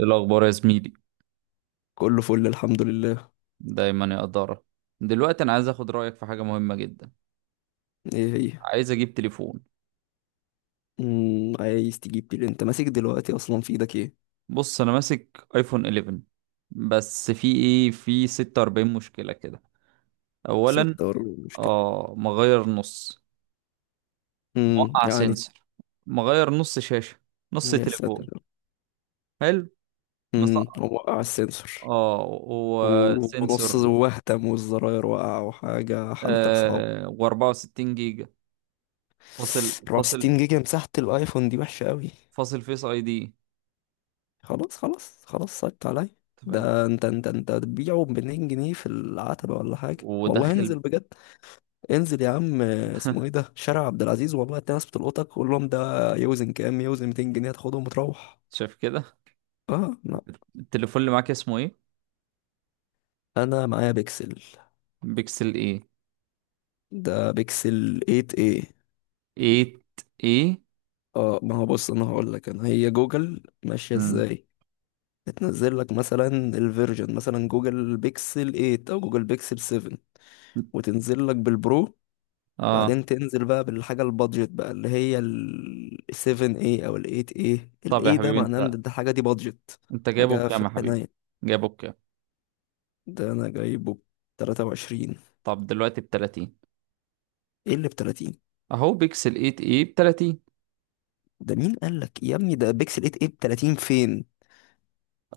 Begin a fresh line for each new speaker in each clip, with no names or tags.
إيه الأخبار يا زميلي؟
كله فل الحمد لله.
دايما يا قدارة. دلوقتي أنا عايز أخد رأيك في حاجة مهمة جدا.
ايه هي؟
عايز أجيب تليفون.
عايز تجيب بيل، انت ماسك دلوقتي اصلا في ايدك ايه؟
بص أنا ماسك آيفون 11، بس في إيه، في 46 مشكلة كده. أولا،
ستة ولا مشكلة.
آه، مغير نص. وقع
يعني.
سنسور. مغير نص شاشة. نص
يا
تليفون.
ساتر.
حلو. مسقط.
هو وقع السنسور
آه،
ونص
وسنسور.
وهتم والزراير وقع وحاجة، حالتك صعبة.
آه، و64 جيجا. فاصل،
64
فاصل،
جيجا مساحة الايفون دي وحشة قوي.
فاصل فيس أي دي.
خلاص خلاص خلاص، صعبت عليا.
تمام.
ده انت هتبيعه ب 200 جنيه في العتبة ولا حاجة؟ والله
وداخل.
انزل بجد، انزل يا عم. اسمه ايه ده، شارع عبد العزيز، والله هتلاقي ناس بتلقطك، قول لهم ده يوزن كام. يوزن 200 جنيه، تاخدهم وتروح.
شايف كده.
اه لا،
التليفون اللي معاك اسمه إيه؟
انا معايا بيكسل.
بيكسل ايه؟
ده بيكسل 8 ايه.
8 ايه؟
اه، ما هو بص، انا هقول لك انا هي جوجل ماشيه
امم.
ازاي. بتنزل لك مثلا الفيرجن، مثلا جوجل بيكسل 8 او جوجل بيكسل 7، وتنزل لك بالبرو،
اه.
بعدين تنزل بقى بالحاجه البادجت، بقى اللي هي ال 7 ايه او ال 8 ايه. ال
طب يا
8 ده
حبيبي،
معناه ان
انت
ده الحاجه دي بادجت.
انت جايبه
حاجه في
بكام يا حبيبي؟
الحنايه.
جايبه بكام؟
ده انا جايبه ب 23.
طب دلوقتي ب 30؟
ايه اللي ب 30؟
اهو بيكسل 8 ايه ب 30.
ده مين قال لك يا ابني ده بيكسل 8 ايه ب 30 فين؟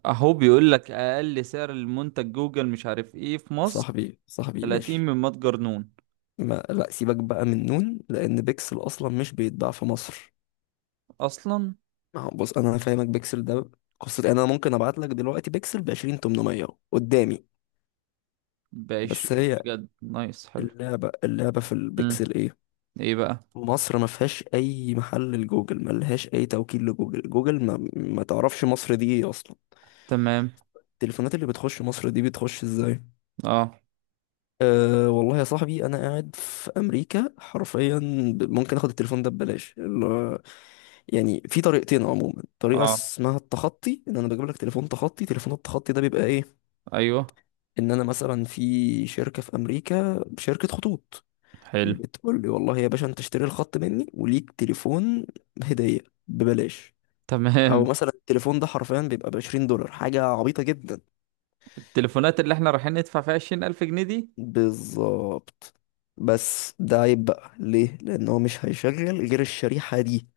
اهو بيقول لك اقل سعر المنتج جوجل مش عارف ايه في مصر
صاحبي صاحبي،
30
ماشي.
من متجر نون.
ما لا، سيبك بقى من نون، لان بيكسل اصلا مش بيتباع في مصر.
اصلا
ما هو بص انا فاهمك، بيكسل ده قصة. يعني انا ممكن ابعت لك دلوقتي بيكسل ب 20، 800 قدامي.
ب
بس
20،
هي
بجد؟ نايس، حلو.
اللعبة، اللعبة في
امم.
البيكسل ايه؟
ايه بقى؟
مصر ما فيهاش اي محل لجوجل، ما لهاش اي توكيل لجوجل، جوجل ما تعرفش مصر دي ايه اصلا.
تمام.
التليفونات اللي بتخش مصر دي بتخش ازاي؟
اه،
أه والله يا صاحبي، انا قاعد في امريكا حرفيا. ممكن اخد التليفون ده ببلاش، يعني في طريقتين عموما. طريقه
اه،
اسمها التخطي، ان انا بجيب لك تليفون تخطي. تليفون التخطي ده بيبقى ايه؟
ايوه.
ان انا مثلا في شركه في امريكا، شركه خطوط،
حلو.
بتقول لي والله يا باشا انت اشتري الخط مني وليك تليفون هديه، ببلاش. او
تمام.
مثلا التليفون ده حرفيا بيبقى ب 20 دولار، حاجه عبيطه جدا.
التليفونات اللي احنا رايحين ندفع فيها 20000 جنيه دي.
بالظبط. بس ده عيب بقى، ليه؟ لان هو مش هيشغل غير الشريحه دي.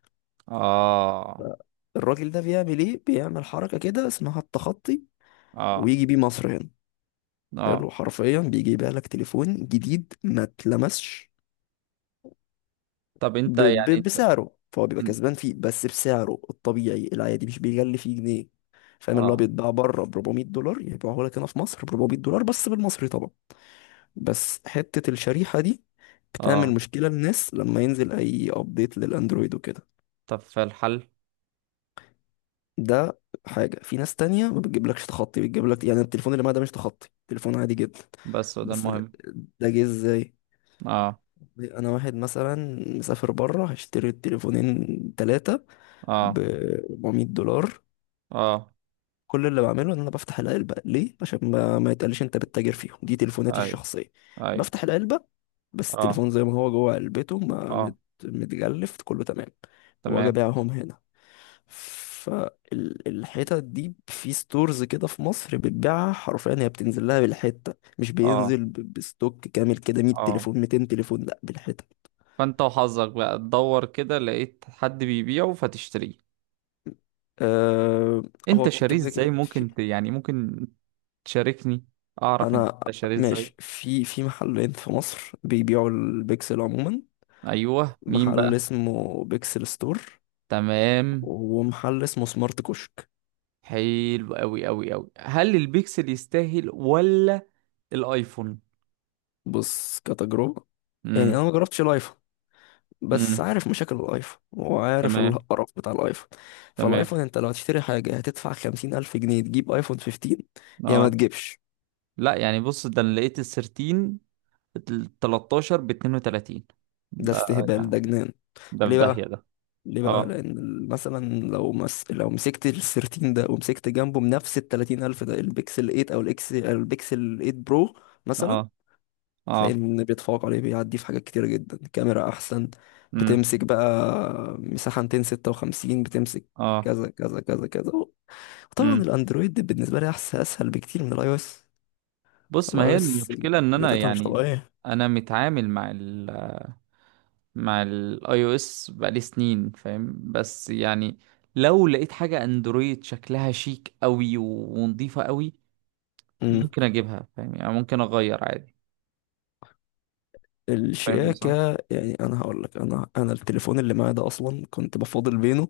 اه،
الراجل ده بيعمل ايه؟ بيعمل حركة كده اسمها التخطي،
اه،
ويجي بيه مصر هنا.
اه.
حلو، حرفيا بيجي يبيع لك تليفون جديد ما اتلمسش،
طب انت، يعني انت،
بسعره. فهو بيبقى
ان-
كسبان فيه، بس بسعره الطبيعي العادي، مش بيغلي فيه جنيه. فاهم؟ اللي هو
اه،
بيتباع بره ب 400 دولار، يبيعه لك هنا في مصر ب 400 دولار، بس بالمصري طبعا. بس حتة الشريحة دي بتعمل
اه.
مشكلة للناس لما ينزل اي ابديت للاندرويد وكده.
طب في الحل؟
ده حاجة، في ناس تانية ما بتجيبلكش تخطي، بتجيبلك يعني التليفون اللي معاه ده مش تخطي، تليفون عادي جدا.
بس وده
بس ده،
المهم.
ده جه ازاي؟
اه،
انا واحد مثلا مسافر بره، هشتري التليفونين، تلاتة، ب
اه،
400 دولار.
اه.
كل اللي بعمله ان انا بفتح العلبه، ليه؟ عشان ما يتقاليش انت بتتاجر فيهم، دي تليفوناتي
اي،
الشخصيه.
اي.
بفتح العلبه، بس
اه،
التليفون زي ما هو جوه علبته، ما
اه.
متجلف، كله تمام. واجي
تمام.
ابيعهم هنا، فالحتت دي في ستورز كده في مصر بتبيعها حرفيا، هي بتنزل لها بالحته، مش
اه،
بينزل بستوك كامل كده 100
اه.
تليفون 200 تليفون، لا، بالحته.
فانت وحظك بقى تدور كده، لقيت حد بيبيعه فتشتريه.
أه.
انت
هو
شاريه
كده
ازاي؟
كده.
ممكن يعني ممكن تشاركني؟ اعرف انت
انا
شاريه ازاي.
ماشي في محلين في مصر بيبيعوا البيكسل عموما،
ايوه، مين
محل
بقى؟
اسمه بيكسل ستور
تمام.
ومحل اسمه سمارت كشك.
حلو قوي قوي قوي. هل البيكسل يستاهل ولا الايفون؟
بص كتجربة، يعني
امم.
انا ما جربتش الايفون، بس
امم.
عارف مشاكل الايفون وعارف
تمام.
القرف بتاع الايفون.
تمام.
فالايفون انت لو هتشتري حاجة هتدفع خمسين الف جنيه تجيب ايفون 15، يا ما
اه.
تجيبش.
لا يعني، بص، ده انا لقيت ال 13، ال 13 ب 32
ده
ده.
استهبال،
يعني
ده جنان.
ده في
ليه
داهية
بقى؟
ده.
ليه بقى؟
اه،
لان مثلا لو لو مسكت ال 13 ده ومسكت جنبه بنفس ال 30000 ده البيكسل 8 او الاكس، البيكسل 8 برو مثلا،
اه،
تلاقي
اه.
ان بيتفوق عليه، بيعدي في حاجات كتيره جدا، كاميرا احسن،
امم.
بتمسك بقى مساحه 256، بتمسك
اه.
كذا كذا كذا كذا. وطبعا
امم.
الاندرويد بالنسبه لي احسن، اسهل بكتير من الاي او اس.
بص، ما
الاي او
هي
اس
المشكلة ان انا
جاتتها مش
يعني،
طبيعيه.
انا متعامل مع ال مع الاي او اس بقالي سنين، فاهم. بس يعني لو لقيت حاجة اندرويد شكلها شيك قوي ونظيفة قوي
امم.
ممكن اجيبها، فاهم يعني. ممكن اغير عادي. فاهم صح.
الشياكه، يعني انا هقول لك، انا التليفون اللي معايا ده اصلا كنت بفاضل بينه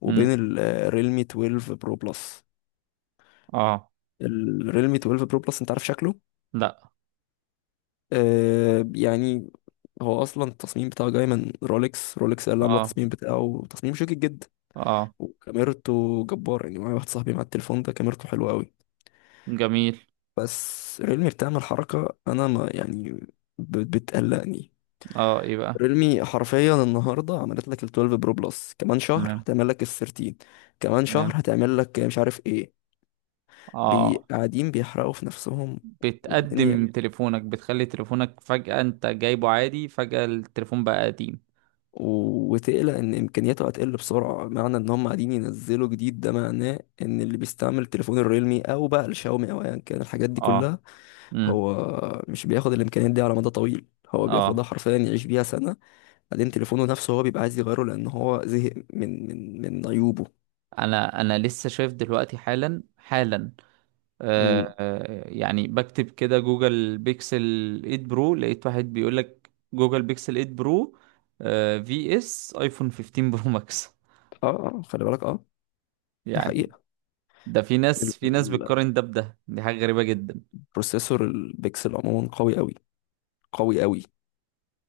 وبين
امم.
الريلمي 12 برو بلس.
اه.
الريلمي 12 برو بلس انت عارف شكله؟
لا.
يعني، هو اصلا التصميم بتاعه جاي من رولكس. رولكس هي اللي عامله
اه،
التصميم بتاعه، تصميم شيك جدا،
اه،
وكاميرته جبار، يعني معايا واحد صاحبي مع التليفون ده، كاميرته حلوه قوي.
جميل.
بس ريلمي بتعمل حركه انا ما يعني، بتقلقني.
اه، ايه بقى؟
ريلمي حرفيا النهارده عملت لك ال 12 برو بلس، كمان شهر
تمام.
هتعمل لك ال 13، كمان شهر
تمام.
هتعمل لك مش عارف ايه.
اه.
قاعدين بيحرقوا في نفسهم والدنيا،
بتقدم تليفونك، بتخلي تليفونك فجأة، انت جايبه عادي فجأة التليفون بقى قديم.
وتقلق ان امكانياته هتقل بسرعه، معنى ان هم قاعدين ينزلوا جديد، ده معناه ان اللي بيستعمل التليفون الريلمي او بقى الشاومي او ايا كان، الحاجات دي
اه.
كلها
امم.
هو مش بياخد الامكانيات دي على مدى طويل، هو
اه.
بياخدها حرفيا يعيش بيها سنه، بعدين تليفونه نفسه هو بيبقى عايز يغيره لان هو زهق من عيوبه.
انا لسه شايف دلوقتي حالا حالا. آه،
امم.
آه، يعني بكتب كده جوجل بيكسل 8 برو، لقيت واحد بيقول لك جوجل بيكسل 8 برو آه في اس ايفون 15 برو ماكس.
اه. آه، خلي بالك، اه، دي
يعني،
حقيقه.
ده في
ال-
ناس في ناس
ال-
بتقارن ده بده. دي حاجة غريبة جدا.
البروسيسور البيكسل عموما قوي قوي قوي قوي.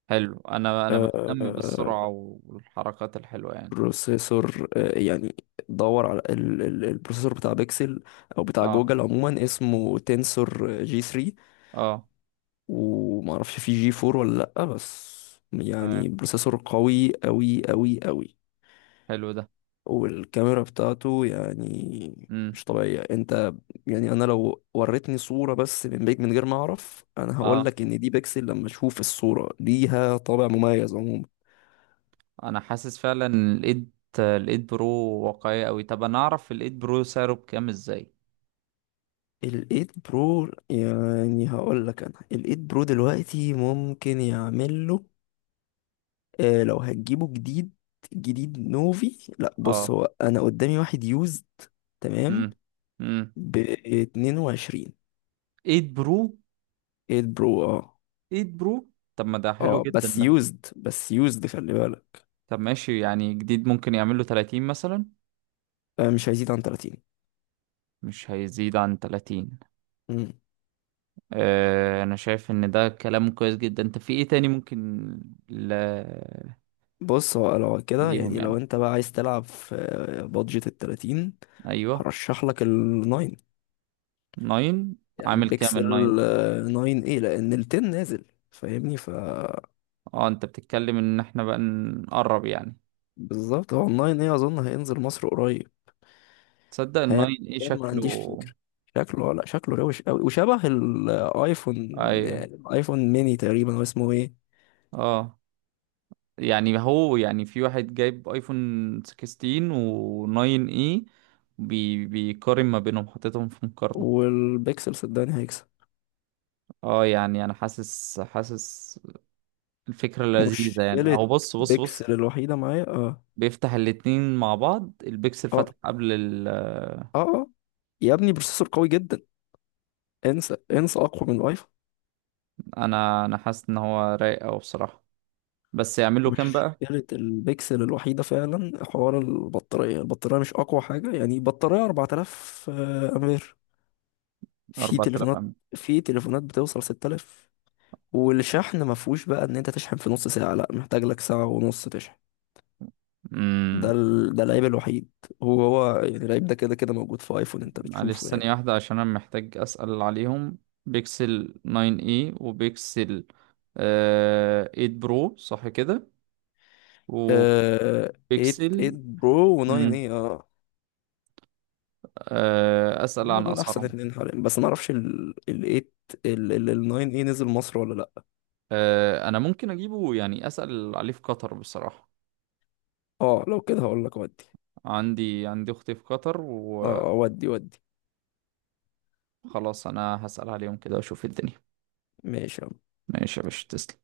حلو. انا بهتم بالسرعة والحركات الحلوة يعني.
بروسيسور، يعني، دور على البروسيسور بتاع بيكسل او بتاع
اه،
جوجل عموما، اسمه تنسور جي 3.
اه.
ومعرفش في جي 4 ولا لأ. بس
تمام.
يعني بروسيسور قوي قوي قوي قوي.
حلو ده.
والكاميرا بتاعته يعني
امم.
مش طبيعية. انت يعني انا لو وريتني صورة بس من بيك من غير ما اعرف، انا
اه.
هقولك ان دي بيكسل. لما اشوف الصورة ليها طابع مميز عموما.
انا حاسس فعلا إن الايد برو واقعية قوي. طب انا اعرف الايد برو سعره بكام ازاي؟
الايد برو، يعني هقول لك، انا الايد برو دلوقتي ممكن يعمل له، آه، لو هتجيبه جديد جديد نوفي، لا. بص
اه.
هو انا قدامي واحد يوزد، تمام،
امم. امم.
ب 22،
ايد برو.
8 برو، اه.
ايد برو. طب ما ده حلو
اه
جدا
بس
ده.
يوزد، بس يوزد، خلي بالك.
طب ماشي، يعني جديد ممكن يعمل له 30 مثلا؟
آه مش هيزيد عن 30.
مش هيزيد عن 30؟
مم.
آه، انا شايف ان ده كلام كويس جدا. انت في ايه تاني ممكن ل...
بص، هو لو كده
ليهم
يعني
يعني؟
لو انت بقى عايز تلعب في بادجت ال 30،
ايوه.
هرشح لك ال 9.
9.
يعني
عامل كام ال
بيكسل،
9؟
9 ايه، لان ال 10 نازل. فاهمني؟ ف
اه، انت بتتكلم ان احنا بقى نقرب يعني.
بالظبط، هو ال 9 ايه اظن هينزل مصر قريب.
تصدق ال 9.
هيعمل
ايه
كام؟ ما عنديش
شكله؟
فكرة. شكله، لا شكله روش قوي وشبه الايفون،
ايوه.
يعني الايفون ميني تقريبا. هو اسمه ايه؟
اه، يعني هو، يعني في واحد جايب ايفون 16 و 9 اي، بيقارن ما بينهم، حاططهم في مقارنة.
والبيكسل صدقني هيكسب.
اه، يعني انا حاسس الفكرة لذيذة يعني. اهو،
مشكلة
بص، بص، بص،
بيكسل الوحيدة معايا، اه.
بيفتح الاتنين مع بعض، البيكسل
اه
فتح قبل
اه. اه يا ابني بروسيسور قوي جدا، انسى انسى، اقوى من الايفون.
انا حاسس ان هو رايق اوي بصراحة. بس يعمل له كام
مش
بقى؟
مشكلة البكسل الوحيدة فعلا، حوار البطارية. البطارية مش أقوى حاجة. يعني بطارية 4000، أمبير، في
4000
تليفونات،
أم.
في تليفونات بتوصل 6000، والشحن ما فيهوش بقى إن أنت تشحن في نص ساعة، لأ محتاج لك ساعة ونص تشحن.
أمم،
ده العيب الوحيد. هو يعني العيب ده كده كده موجود في ايفون، انت
معلش
بتشوفه يعني.
ثانية واحدة عشان أنا محتاج أسأل عليهم. بيكسل 9 اي، وبيكسل 8 برو صح كده؟
آه... 8، 8
وبيكسل.
برو و9
مم.
اي، اه.
آه، أسأل
هما
عن
دول احسن
أسعارهم.
اتنين حاليا، بس ما اعرفش ال 8، ال 9 اي نزل مصر ولا لا.
آه، أنا ممكن أجيبه، يعني أسأل عليه في قطر بصراحة.
اه لو كده هقول لك، ودي،
عندي أختي في قطر
اه،
وخلاص.
آه، ودي ودي.
أنا هسأل عليهم كده وأشوف الدنيا.
ماشي يلا.
ماشي يا باشا، تسلم.